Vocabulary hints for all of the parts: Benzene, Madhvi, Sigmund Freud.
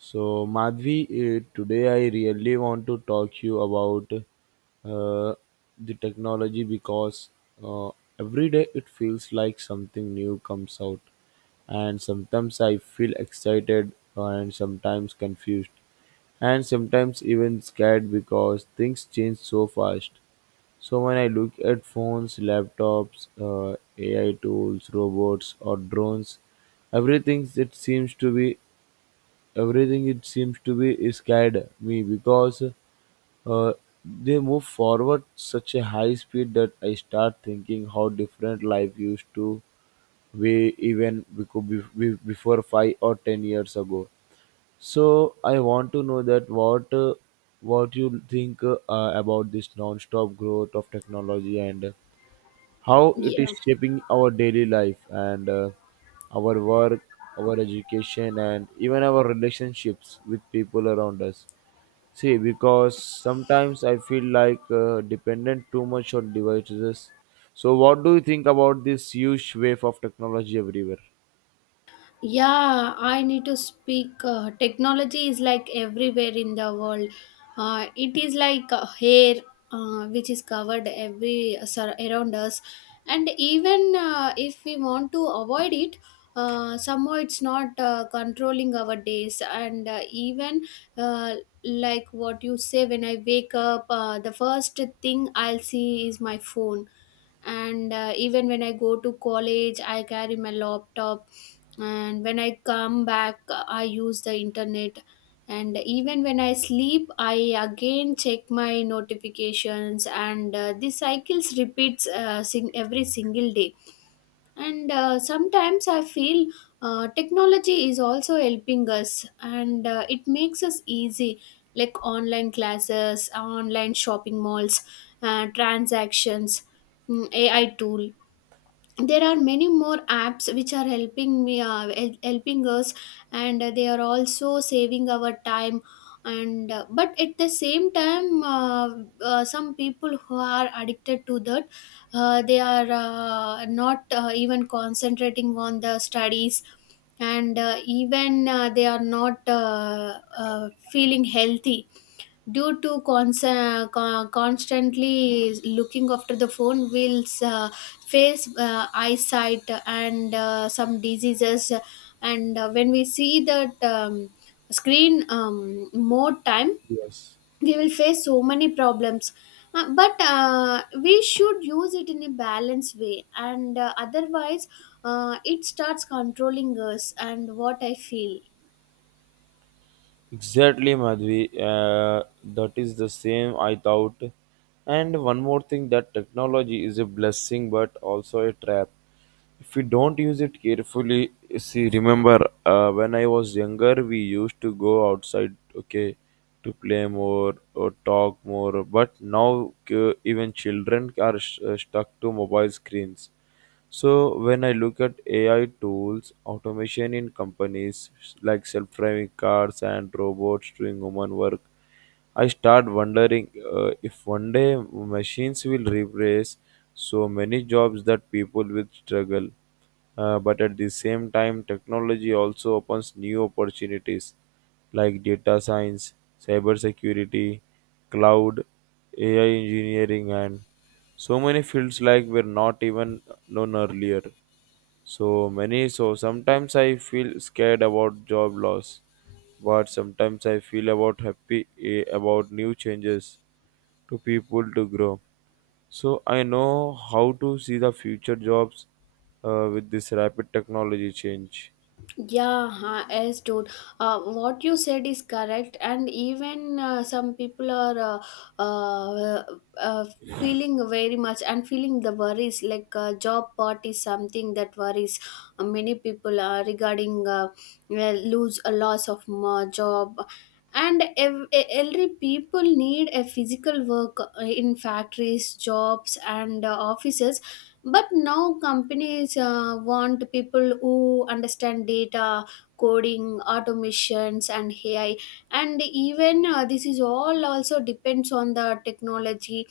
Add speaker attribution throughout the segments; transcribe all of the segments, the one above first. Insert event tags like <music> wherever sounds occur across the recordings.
Speaker 1: So, Madhvi, today I really want to talk you about uh, the technology because uh, every day it feels like something new comes out, and sometimes I feel excited and sometimes confused, and sometimes even scared because things change so fast. So, when I look at phones, laptops, AI tools, robots, or drones, everything that seems to be everything it seems to be scared me because uh, they move forward such a high speed that I start thinking how different life used to be even before 5 or 10 years ago. So I want to know that what you think about this non-stop growth of technology and how it is
Speaker 2: Yeah.
Speaker 1: shaping our daily life and our work, our education, and even our relationships with people around us. See, because sometimes I feel like dependent too much on devices. So, what do you think about this huge wave of technology everywhere?
Speaker 2: Yeah, I need to speak. Technology is like everywhere in the world. It is like hair, which is covered every around us. And even if we want to avoid it, somehow it's not controlling our days. And even uh, like what you say, when I wake up, the first thing I'll see is my phone, and even when I go to college I carry my laptop, and when I come back I use the internet, and even when I sleep I again check my notifications. And This cycles repeats every single day. And sometimes I feel technology is also helping us, and it makes us easy, like online classes, online shopping malls, transactions, AI tool. There are many more apps which are helping us, and they are also saving our time. And uh, but at the same time, some people who are addicted to that, they are not even concentrating on the studies. And even they are not feeling healthy due to constantly looking after the phone, will face eyesight and some diseases. And when we see that screen more time,
Speaker 1: Yes.
Speaker 2: we will face so many problems. But we should use it in a balanced way, and otherwise it starts controlling us, and what I feel.
Speaker 1: Exactly, Madhvi. That is the same I thought. And one more thing that technology is a blessing but also a trap. If we don't use it carefully, see, remember when I was younger, we used to go outside, okay, to play more or talk more. But now, even children are stuck to mobile screens, so when I look at AI tools, automation in companies like self-driving cars and robots doing human work, I start wondering if one day machines will replace so many jobs that people will struggle. But at the same time, technology also opens new opportunities like data science, cybersecurity, cloud, AI engineering, and so many fields like were not even known earlier. So many, so sometimes I feel scared about job loss, but sometimes I feel about happy about new changes to people to grow. So I know how to see the future jobs with this rapid technology change.
Speaker 2: Yeah, huh, yes, dude. What you said is correct, and even some people are uh, uh, feeling very much and feeling the worries. Like job part is something that worries many people, regarding lose a loss of job. And elderly people need a physical work in factories, jobs, and offices, but now companies want people who understand data, coding, automations, and AI. And even this is all also depends on the technology.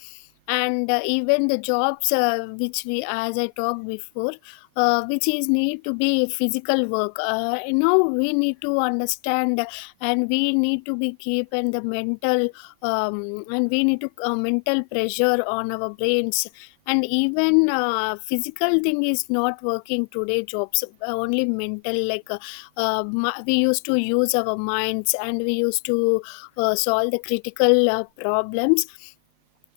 Speaker 2: And even the jobs, which we, as I talked before, which is need to be physical work. Now we need to understand, and we need to be keep and the mental, and we need to mental pressure on our brains. And even physical thing is not working today jobs, only mental, like we used to use our minds, and we used to solve the critical problems.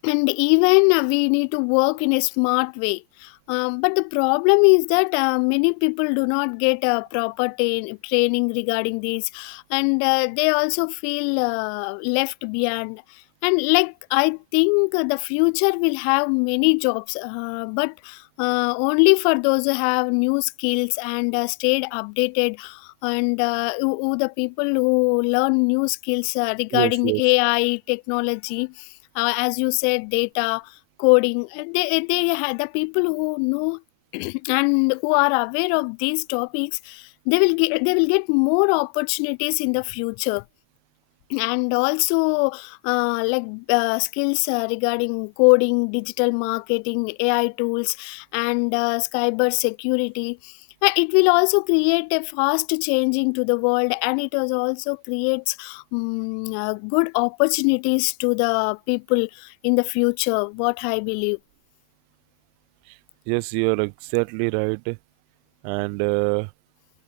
Speaker 2: And even we need to work in a smart way. But the problem is that many people do not get proper training regarding these, and they also feel left behind. And like I think the future will have many jobs, but only for those who have new skills and stayed updated, and who the people who learn new skills
Speaker 1: Yes,
Speaker 2: regarding
Speaker 1: yes.
Speaker 2: AI technology, as you said, data, coding. They had the people who know <clears throat> and who are aware of these topics. They will get more opportunities in the future. And also like skills, regarding coding, digital marketing, AI tools, and cyber security. It will also create a fast changing to the world, and it is also creates good opportunities to the people in the future, what I believe.
Speaker 1: Yes, you're exactly right. And uh,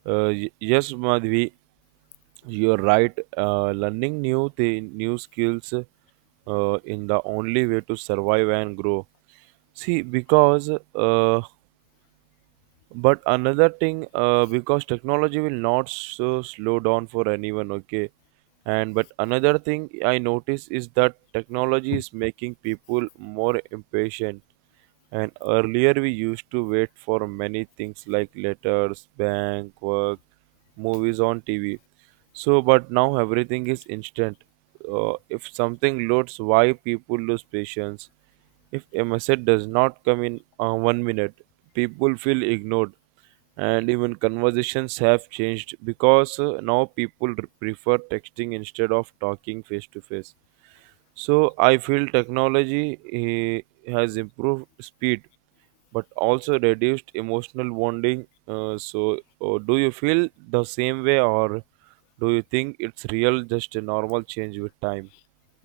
Speaker 1: uh, y- yes, Madhvi, you're right. Learning new skills in the only way to survive and grow. See, because uh, but another thing because technology will not so slow down for anyone, okay, and but another thing I notice is that technology is making people more impatient, and earlier we used to wait for many things like letters, bank work, movies on TV. So but now everything is instant. Uh, if something loads, why people lose patience? If a message does not come in 1 minute, people feel ignored, and even conversations have changed because now people prefer texting instead of talking face to face. So I feel technology has improved speed but also reduced emotional bonding. So, do you feel the same way, or do you think it's real, just a normal change with time?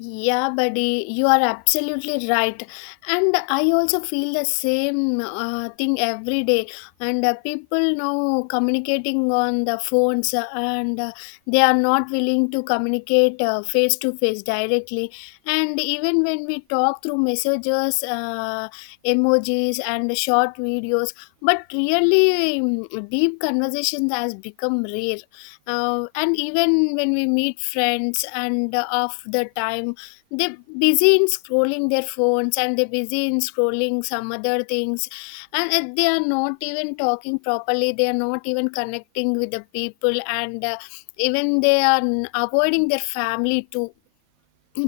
Speaker 2: Yeah, buddy, you are absolutely right. And I also feel the same thing every day. And people now communicating on the phones, and they are not willing to communicate face to face directly. And even when we talk through messages, emojis, and short videos, but really deep conversations has become rare. And even when we meet friends, and half the time they busy in scrolling their phones, and they busy in scrolling some other things, and they are not even talking properly, they are not even connecting with the people. And even they are avoiding their family too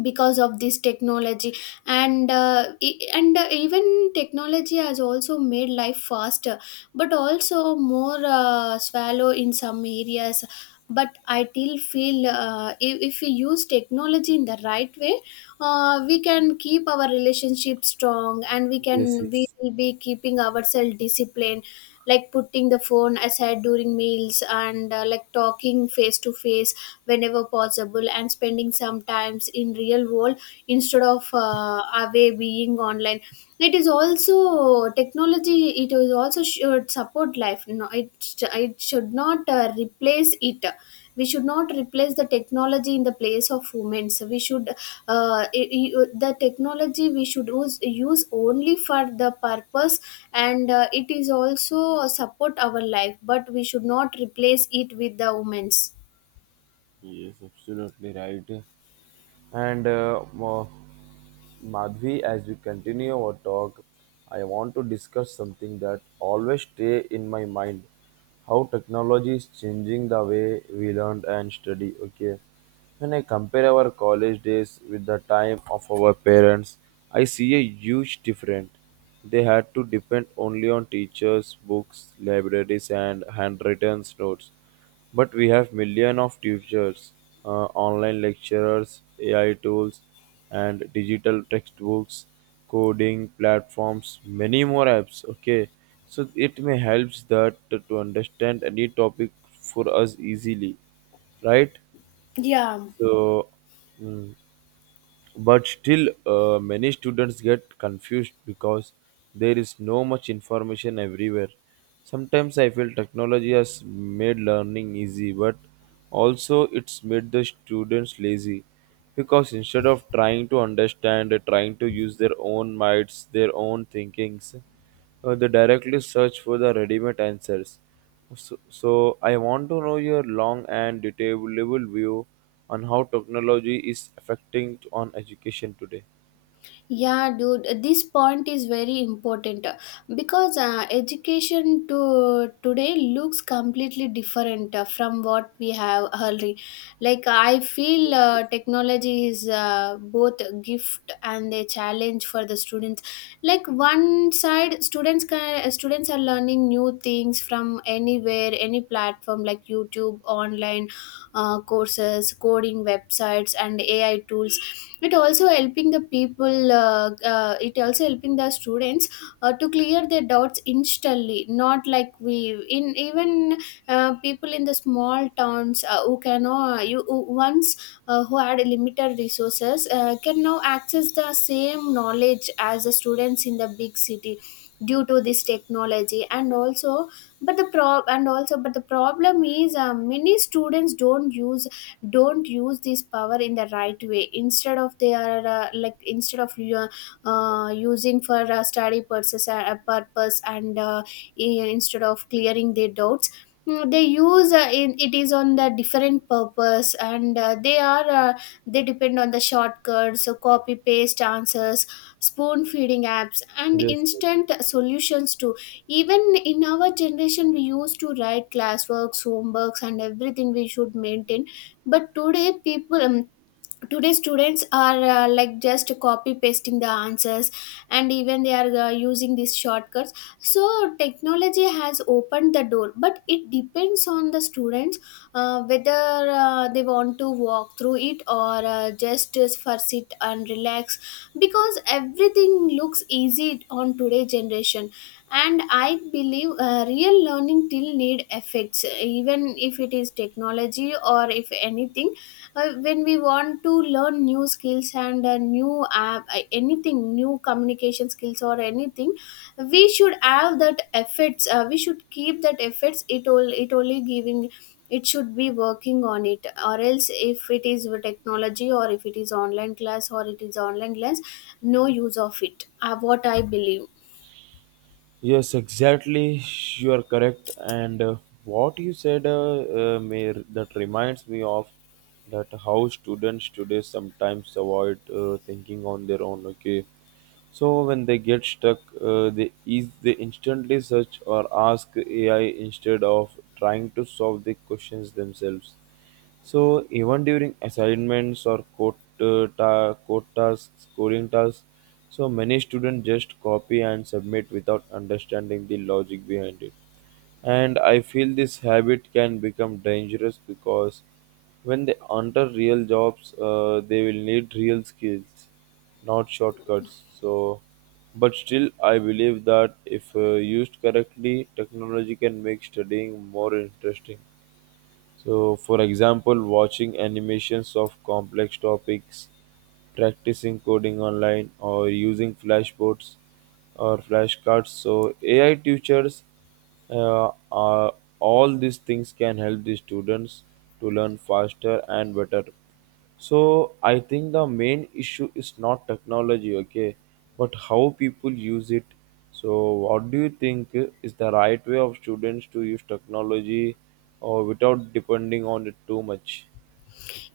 Speaker 2: because of this technology. And even technology has also made life faster, but also more swallow in some areas. But I still feel if we use technology in the right way, we can keep our relationship strong, and we
Speaker 1: Yes,
Speaker 2: can, we
Speaker 1: yes.
Speaker 2: will be keeping ourselves disciplined, like putting the phone aside during meals, and like talking face to face whenever possible, and spending some times in real world instead of away being online. It is also technology, it is also should support life, no, it should not replace it. We should not replace the technology in the place of women, so we should the technology we should use only for the purpose. And it is also support our life, but we should not replace it with the women's.
Speaker 1: Yes, absolutely right. And Madhvi, as we continue our talk, I want to discuss something that always stay in my mind: how technology is changing the way we learn and study. Okay, when I compare our college days with the time of our parents, I see a huge difference. They had to depend only on teachers, books, libraries, and handwritten notes, but we have millions of tutors, online lecturers, AI tools, and digital textbooks, coding platforms, many more apps. Okay, so it may helps that to understand any topic for us easily, right? So, mm but still many students get confused because there is no much information everywhere. Sometimes I feel technology has made learning easy but also it's made the students lazy, because instead of trying to understand they're trying to use their own minds, their own thinkings, they directly search for the ready-made answers. So, so I want to know your long and detailable view on how technology is affecting on education today.
Speaker 2: Yeah, dude, this point is very important, because education to today looks completely different from what we have early. Like I feel technology is both a gift and a challenge for the students. Like one side, students are learning new things from anywhere, any platform like YouTube, online courses, coding websites, and AI tools. It also helping the students to clear their doubts instantly, not like we in even people in the small towns, who can you who once who had limited resources can now access the same knowledge as the students in the big city due to this technology. And also but the problem is many students don't use this power in the right way, instead of they are like instead of you using for study purpose. And instead of clearing their doubts, they use it is on the different purpose. And they are they depend on the shortcuts, so copy paste answers, spoon feeding apps, and
Speaker 1: Yes, yes.
Speaker 2: instant solutions too. Even in our generation we used to write classworks, homeworks, and everything we should maintain, but today people, today students are like just copy pasting the answers, and even they are using these shortcuts. So technology has opened the door, but it depends on the students, whether they want to walk through it or just for sit and relax, because everything looks easy on today generation. And I believe real learning till need effects, even if it is technology or if anything. When we want to learn new skills and a new app, anything new, communication skills or anything, we should have that efforts, we should keep that efforts, it all, it only giving, it should be working on it, or else if it is with technology or if it is online class no use of it, what I believe.
Speaker 1: Yes, exactly. You are correct. And what you said may, that reminds me of that how students today sometimes avoid thinking on their own. Okay, so when they get stuck, they instantly search or ask AI instead of trying to solve the questions themselves. So even during assignments or code tasks, coding tasks, so many students just copy and submit without understanding the logic behind it. And I feel this habit can become dangerous because when they enter real jobs, they will need real skills, not shortcuts. So, but still, I believe that if used correctly, technology can make studying more interesting. So, for example, watching animations of complex topics, practicing coding online, or using flashboards or flashcards. So, AI teachers are all these things can help the students to learn faster and better. So I think the main issue is not technology, okay, but how people use it. So what do you think is the right way of students to use technology or without depending on it too much?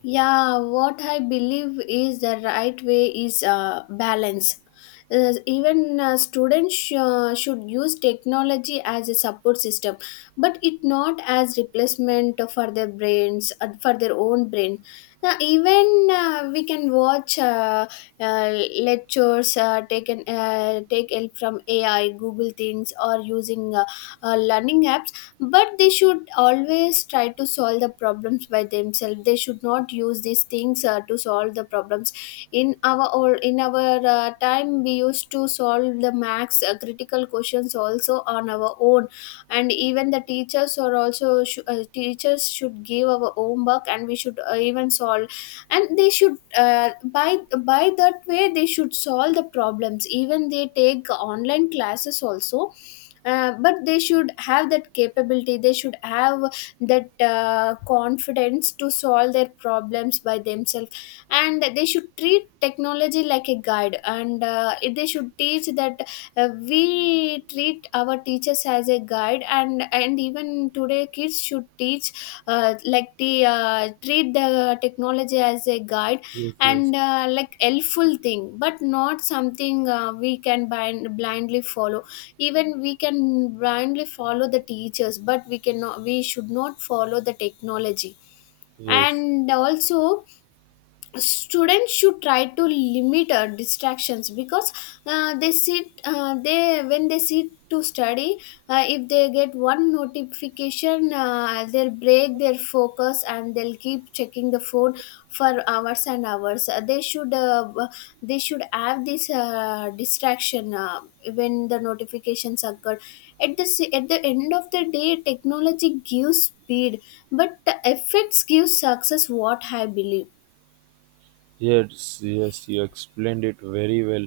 Speaker 2: Yeah, what I believe is the right way is balance. Even students should use technology as a support system, but it not as replacement for their brains, for their own brain. Now, even we can watch lectures, take help from AI, Google things, or using learning apps, but they should always try to solve the problems by themselves, they should not use these things to solve the problems. In our time, we used to solve the max critical questions also on our own. And even the teachers, or also teachers should give our homework, and we should even solve. And they should by that way they should solve the problems, even they take online classes also. But they should have that capability, they should have that confidence to solve their problems by themselves. And they should treat technology like a guide, and they should teach that we treat our teachers as a guide. And even today kids should teach like the treat the technology as a guide,
Speaker 1: Yes, yes,
Speaker 2: and like helpful thing, but not something we can blindly follow. Even we can blindly follow the teachers, but we cannot, we should not follow the technology.
Speaker 1: yes.
Speaker 2: And also students should try to limit distractions, because they when they sit to study, if they get one notification, they'll break their focus, and they'll keep checking the phone for hours and hours. They should have this distraction when the notifications occur. At the end of the day, technology gives speed, but the effects give success, what I believe.
Speaker 1: Yes, yes, you explained it very well.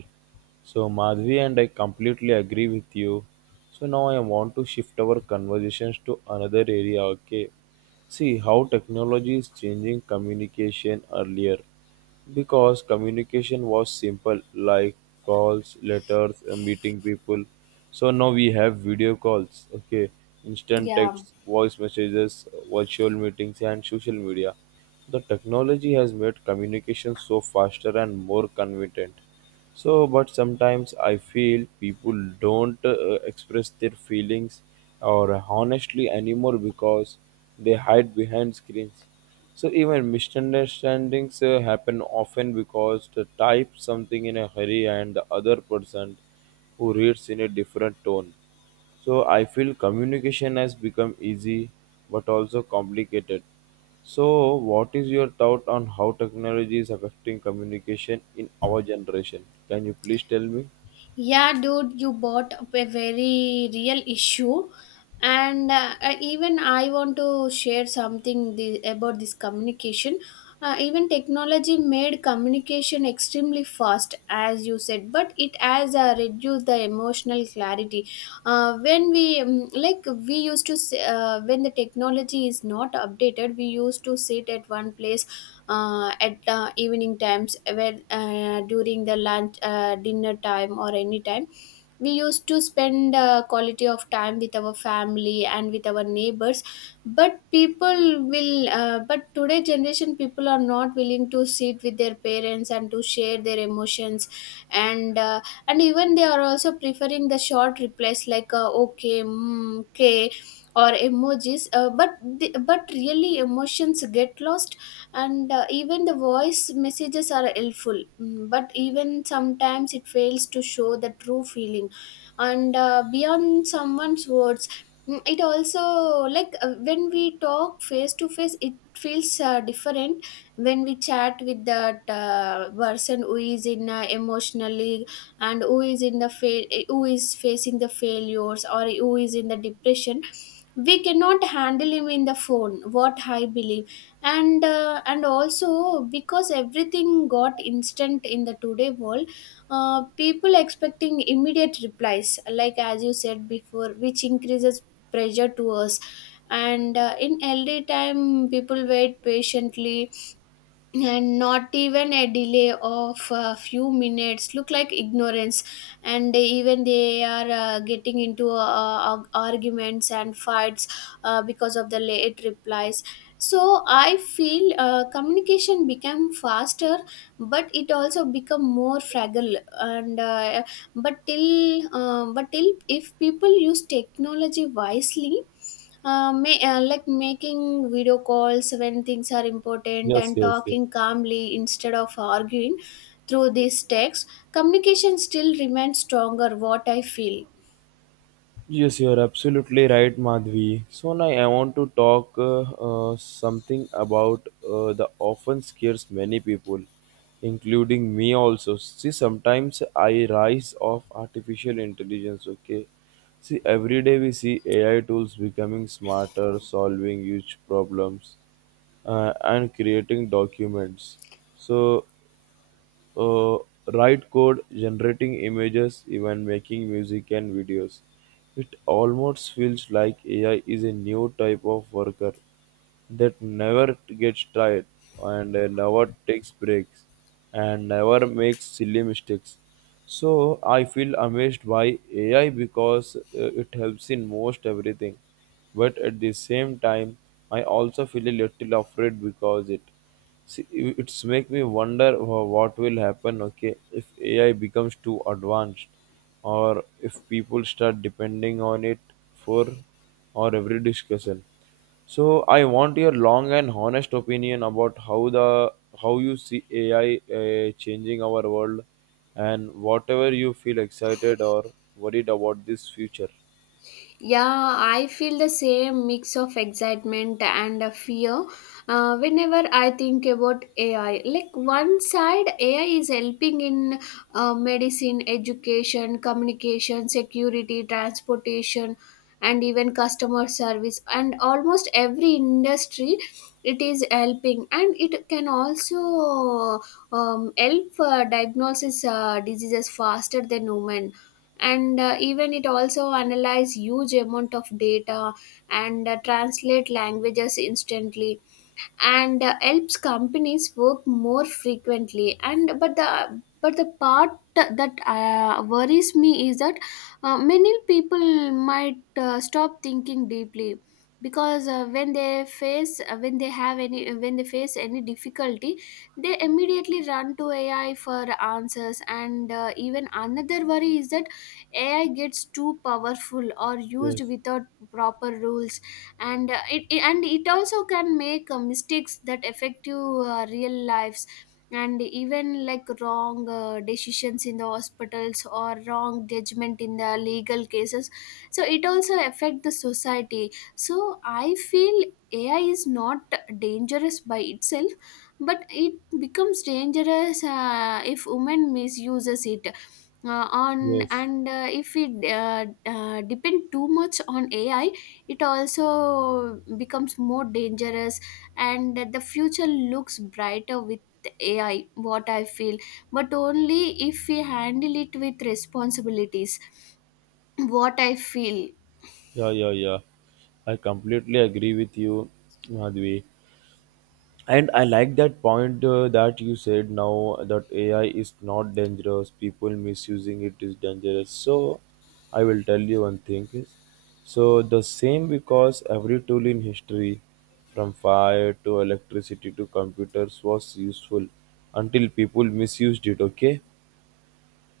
Speaker 1: So, Madhvi, and I completely agree with you. So, now I want to shift our conversations to another area, okay? See how technology is changing communication earlier. Because communication was simple, like calls, letters, and meeting people. So, now we have video calls, okay? Instant
Speaker 2: Yeah,
Speaker 1: texts, voice messages, virtual meetings, and social media. The technology has made communication so faster and more convenient. So, but sometimes I feel people don't express their feelings or honestly anymore because they hide behind screens. So even misunderstandings happen often because they type something in a hurry and the other person who reads in a different tone. So I feel communication has become easy but also complicated. So what is your thought on how technology is affecting communication in our generation? Can you please tell me?
Speaker 2: yeah, dude, you bought up a very real issue, and even I want to share something about this communication. Even technology made communication extremely fast, as you said, but it has reduced the emotional clarity. When we when the technology is not updated, we used to sit at one place at the evening times, where during the lunch, dinner time or any time we used to spend quality of time with our family and with our neighbors, but today generation people are not willing to sit with their parents and to share their emotions. And uh, and even they are also preferring the short replies, like okay, okay, or emojis. But really emotions get lost, and even the voice messages are helpful. But even sometimes it fails to show the true feeling and beyond someone's words. It also, like when we talk face to face, it feels different when we chat with that person who is in emotionally, and who is in the fail who is facing the failures, or who is in the depression. We cannot handle him in the phone, what I believe. And also, because everything got instant in the today world, people expecting immediate replies, like as you said before, which increases pressure to us. And in elderly time people wait patiently, and not even a delay of a few minutes look like ignorance. And even they are getting into arguments and fights because of the late replies. So I feel communication became faster, but it also become more fragile, and but till if people use technology wisely, like making video calls when things are important
Speaker 1: Yes,
Speaker 2: and
Speaker 1: yes, yes.
Speaker 2: talking calmly instead of arguing through this text, communication still remains stronger, what I feel.
Speaker 1: Yes, you're absolutely right, Madhvi. So now I want to talk something about the often scares many people, including me also. See, sometimes I rise of artificial intelligence. Okay, see, every day we see AI tools becoming smarter, solving huge problems, and creating documents. So uh, write code, generating images, even making music and videos. It almost feels like AI is a new type of worker that never gets tired and never takes breaks and never makes silly mistakes. So I feel amazed by AI because it helps in most everything. But at the same time, I also feel a little afraid because it. See, it's make me wonder what will happen, okay, if AI becomes too advanced, or if people start depending on it for or every discussion. So I want your long and honest opinion about how you see AI changing our world, and whatever you feel excited or worried about this future.
Speaker 2: Yeah, I feel the same mix of excitement and fear whenever I think about AI. Like, one side, AI is helping in medicine, education, communication, security, transportation, and even customer service, and almost every industry it is helping, and it can also help diagnosis diseases faster than human, and even it also analyze huge amount of data, and translate languages instantly, and helps companies work more frequently. And but the but the part that worries me is that many people might stop thinking deeply, because when they face any difficulty, they immediately run to AI for answers. And even another worry is that AI gets too powerful or used
Speaker 1: Yes,
Speaker 2: without proper rules, and it also can make mistakes that affect you real lives, and even like wrong decisions in the hospitals, or wrong judgment in the legal cases, so it also affect the society. So I feel AI is not dangerous by itself, but it becomes dangerous if women misuses it, on
Speaker 1: yes,
Speaker 2: and if we depend too much on AI, it also becomes more dangerous. And that the future looks brighter with AI, what I feel, but only if we handle it with responsibilities, what I feel.
Speaker 1: yeah, yeah, yeah. I completely agree with you, Madhvi. And I like that point that you said now that AI is not dangerous, people misusing it is dangerous. So I will tell you one thing is so the same, because every tool in history, from fire to electricity to computers, was useful until people misused it, okay?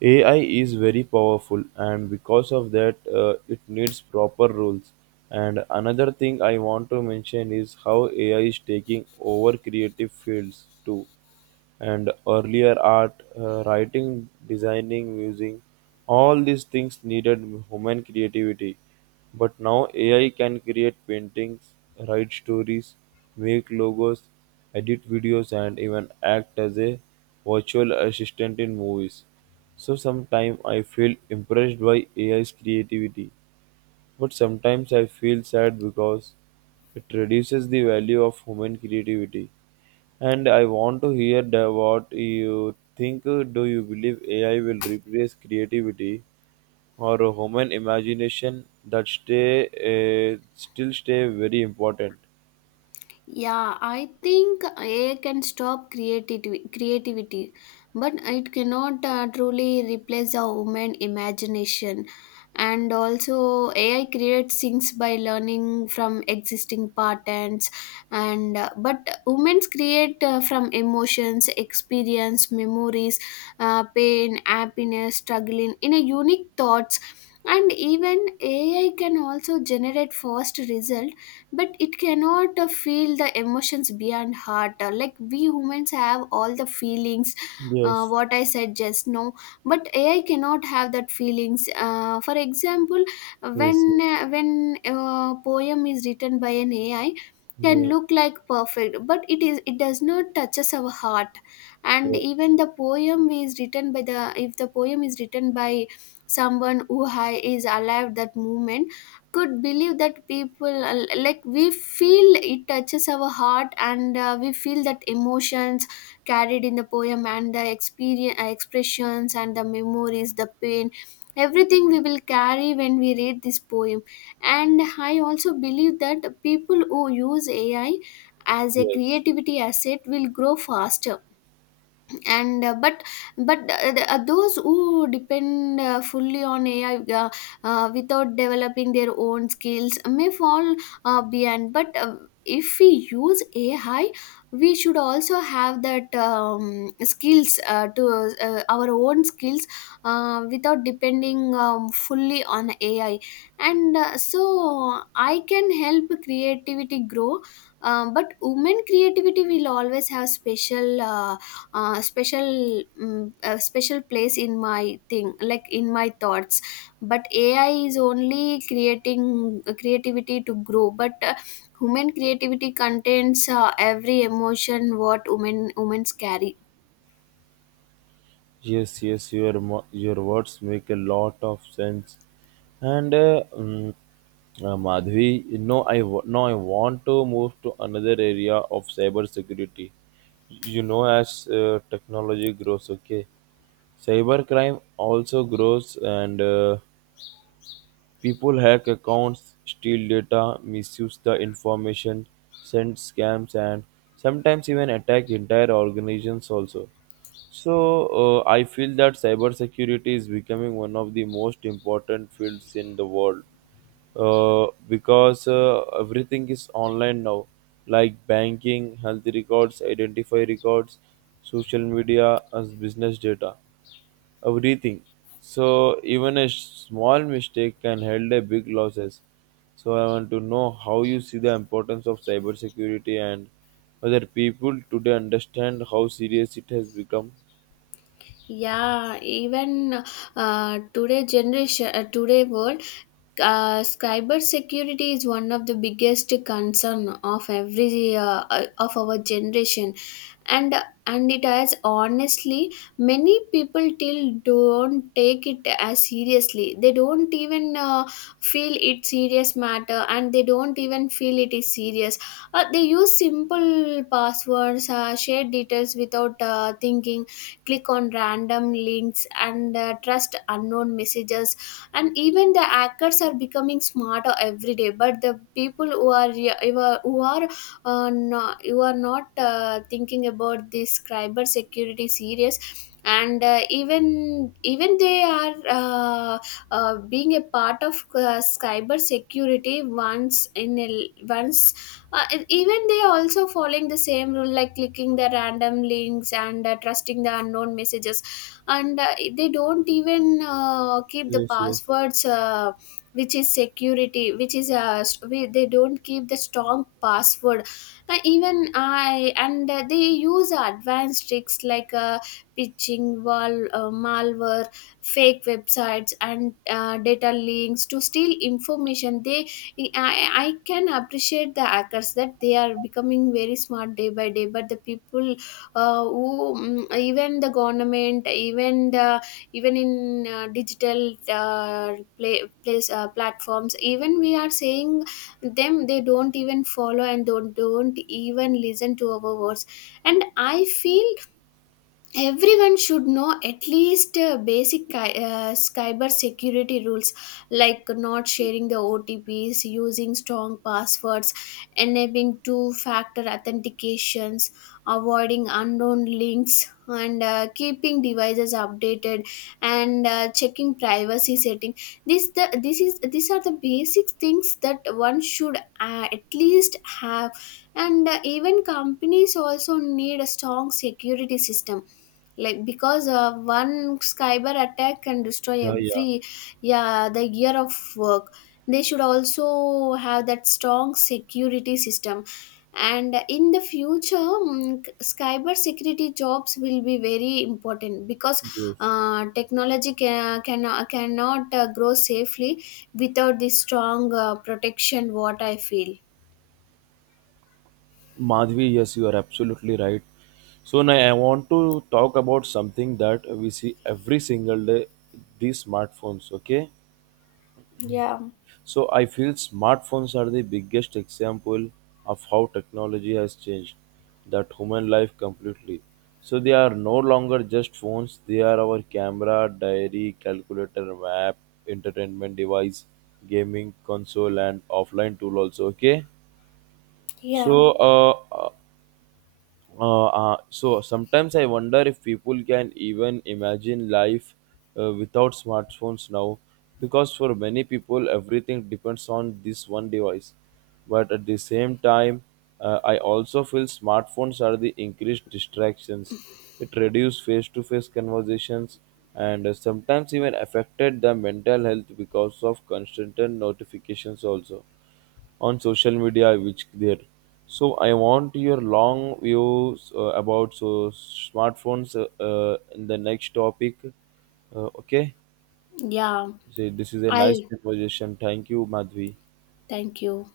Speaker 1: AI is very powerful, and because of that, it needs proper rules. And another thing I want to mention is how AI is taking over creative fields too. And earlier art, writing, designing, music, all these things needed human creativity. But now AI can create paintings, write stories, make logos, edit videos, and even act as a virtual assistant in movies. So sometimes I feel impressed by AI's creativity, but sometimes I feel sad because it reduces the value of human creativity. And I want to hear the, what you think. Do you believe AI will replace creativity or human imagination that stay still stay very important?
Speaker 2: Yeah, I think AI can stop creativity, but it cannot truly replace the human imagination. And also, AI creates things by learning from existing patterns, and but humans create from emotions, experience, memories, pain, happiness, struggling in a unique thoughts. And even AI can also generate fast result, but it cannot feel the emotions beyond heart. Like we humans have all the feelings
Speaker 1: Yes,
Speaker 2: what I said just now, but AI cannot have that feelings, for example, when
Speaker 1: yes, yes,
Speaker 2: when a poem is written by an AI can
Speaker 1: yeah,
Speaker 2: look like perfect, but it does not touches our heart. And
Speaker 1: yeah,
Speaker 2: even the poem is written by the if the poem is written by someone who is alive that moment, could believe that people, like we feel it touches our heart, and we feel that emotions carried in the poem and the experience, expressions and the memories, the pain, everything we will carry when we read this poem. And I also believe that people who use AI as a
Speaker 1: yes.
Speaker 2: creativity asset will grow faster, and but th- those who depend fully on AI, uh, without developing their own skills, may fall behind, but if we use AI, we should also have that skills, to our own skills, without depending fully on AI. And so I can help creativity grow, but women creativity will always have special, a special place in my thing like in my thoughts. But AI is only creating creativity to grow, but human creativity contains every emotion, what women carry.
Speaker 1: Yes, yes, your words make a lot of sense, and Madhvi, you know, now I want to move to another area of cybersecurity. You know, as technology grows, okay, cybercrime also grows, and people hack accounts, steal data, misuse the information, send scams, and sometimes even attack entire organizations also. So, I feel that cybersecurity is becoming one of the most important fields in the world because everything is online now, like banking, health records, identify records, social media, as business data everything. So even a small mistake can held a big losses. So I want to know how you see the importance of cybersecurity and whether people today understand how serious it has become.
Speaker 2: Yeah, even today generation, today world, cyber security is one of the biggest concern of every of our generation. And and it has honestly, many people till don't take it as seriously. They don't even feel it serious matter, and they don't even feel it is serious. They use simple passwords, share details without thinking, click on random links, and trust unknown messages. And even the hackers are becoming smarter every day, but the people who are no, you are not thinking about this cyber security serious. And even they are being a part of cyber security once in a, l- once, and even they also following the same rule, like clicking the random links, and trusting the unknown messages. And they don't even keep the
Speaker 1: Yes, yes.
Speaker 2: passwords, which is security, which is, they don't keep the strong password, even I and they use advanced tricks, like pitching, wall, malware, fake websites, and data links to steal information. I can appreciate the hackers, that they are becoming very smart day by day. But the people, who, even the government, even in digital, place, platforms, even we are saying them, they don't even follow, and don't even listen to our words. And I feel everyone should know at least basic cyber security rules, like not sharing the OTPs, using strong passwords, enabling two factor authentications, avoiding unknown links, and keeping devices updated, and checking privacy setting. This the this is these are the basic things that one should at least have. And even companies also need a strong security system, like because one cyber attack can destroy
Speaker 1: Yeah, yeah.
Speaker 2: every, yeah, the year of work. They should also have that strong security system. And in the future, mm, cyber security jobs will be very important, because
Speaker 1: Yes.
Speaker 2: technology cannot grow safely without this strong protection, what I feel.
Speaker 1: Madhvi, yes, you are absolutely right. So now I want to talk about something that we see every single day, these smartphones, okay?
Speaker 2: Yeah,
Speaker 1: So I feel smartphones are the biggest example of how technology has changed that human life completely. So they are no longer just phones, they are our camera, diary, calculator, map, entertainment device, gaming console and offline tool also, okay?
Speaker 2: yeah.
Speaker 1: So so sometimes I wonder if people can even imagine life without smartphones now, because for many people everything depends on this one device. But at the same time, I also feel smartphones are the increased distractions. It reduced face-to-face conversations and sometimes even affected the mental health because of constant notifications also on social media which there. So I want your long views about so smartphones in the next topic, okay.
Speaker 2: Yeah,
Speaker 1: So this is a nice
Speaker 2: I'll
Speaker 1: conversation, thank you, Madhvi.
Speaker 2: thank you.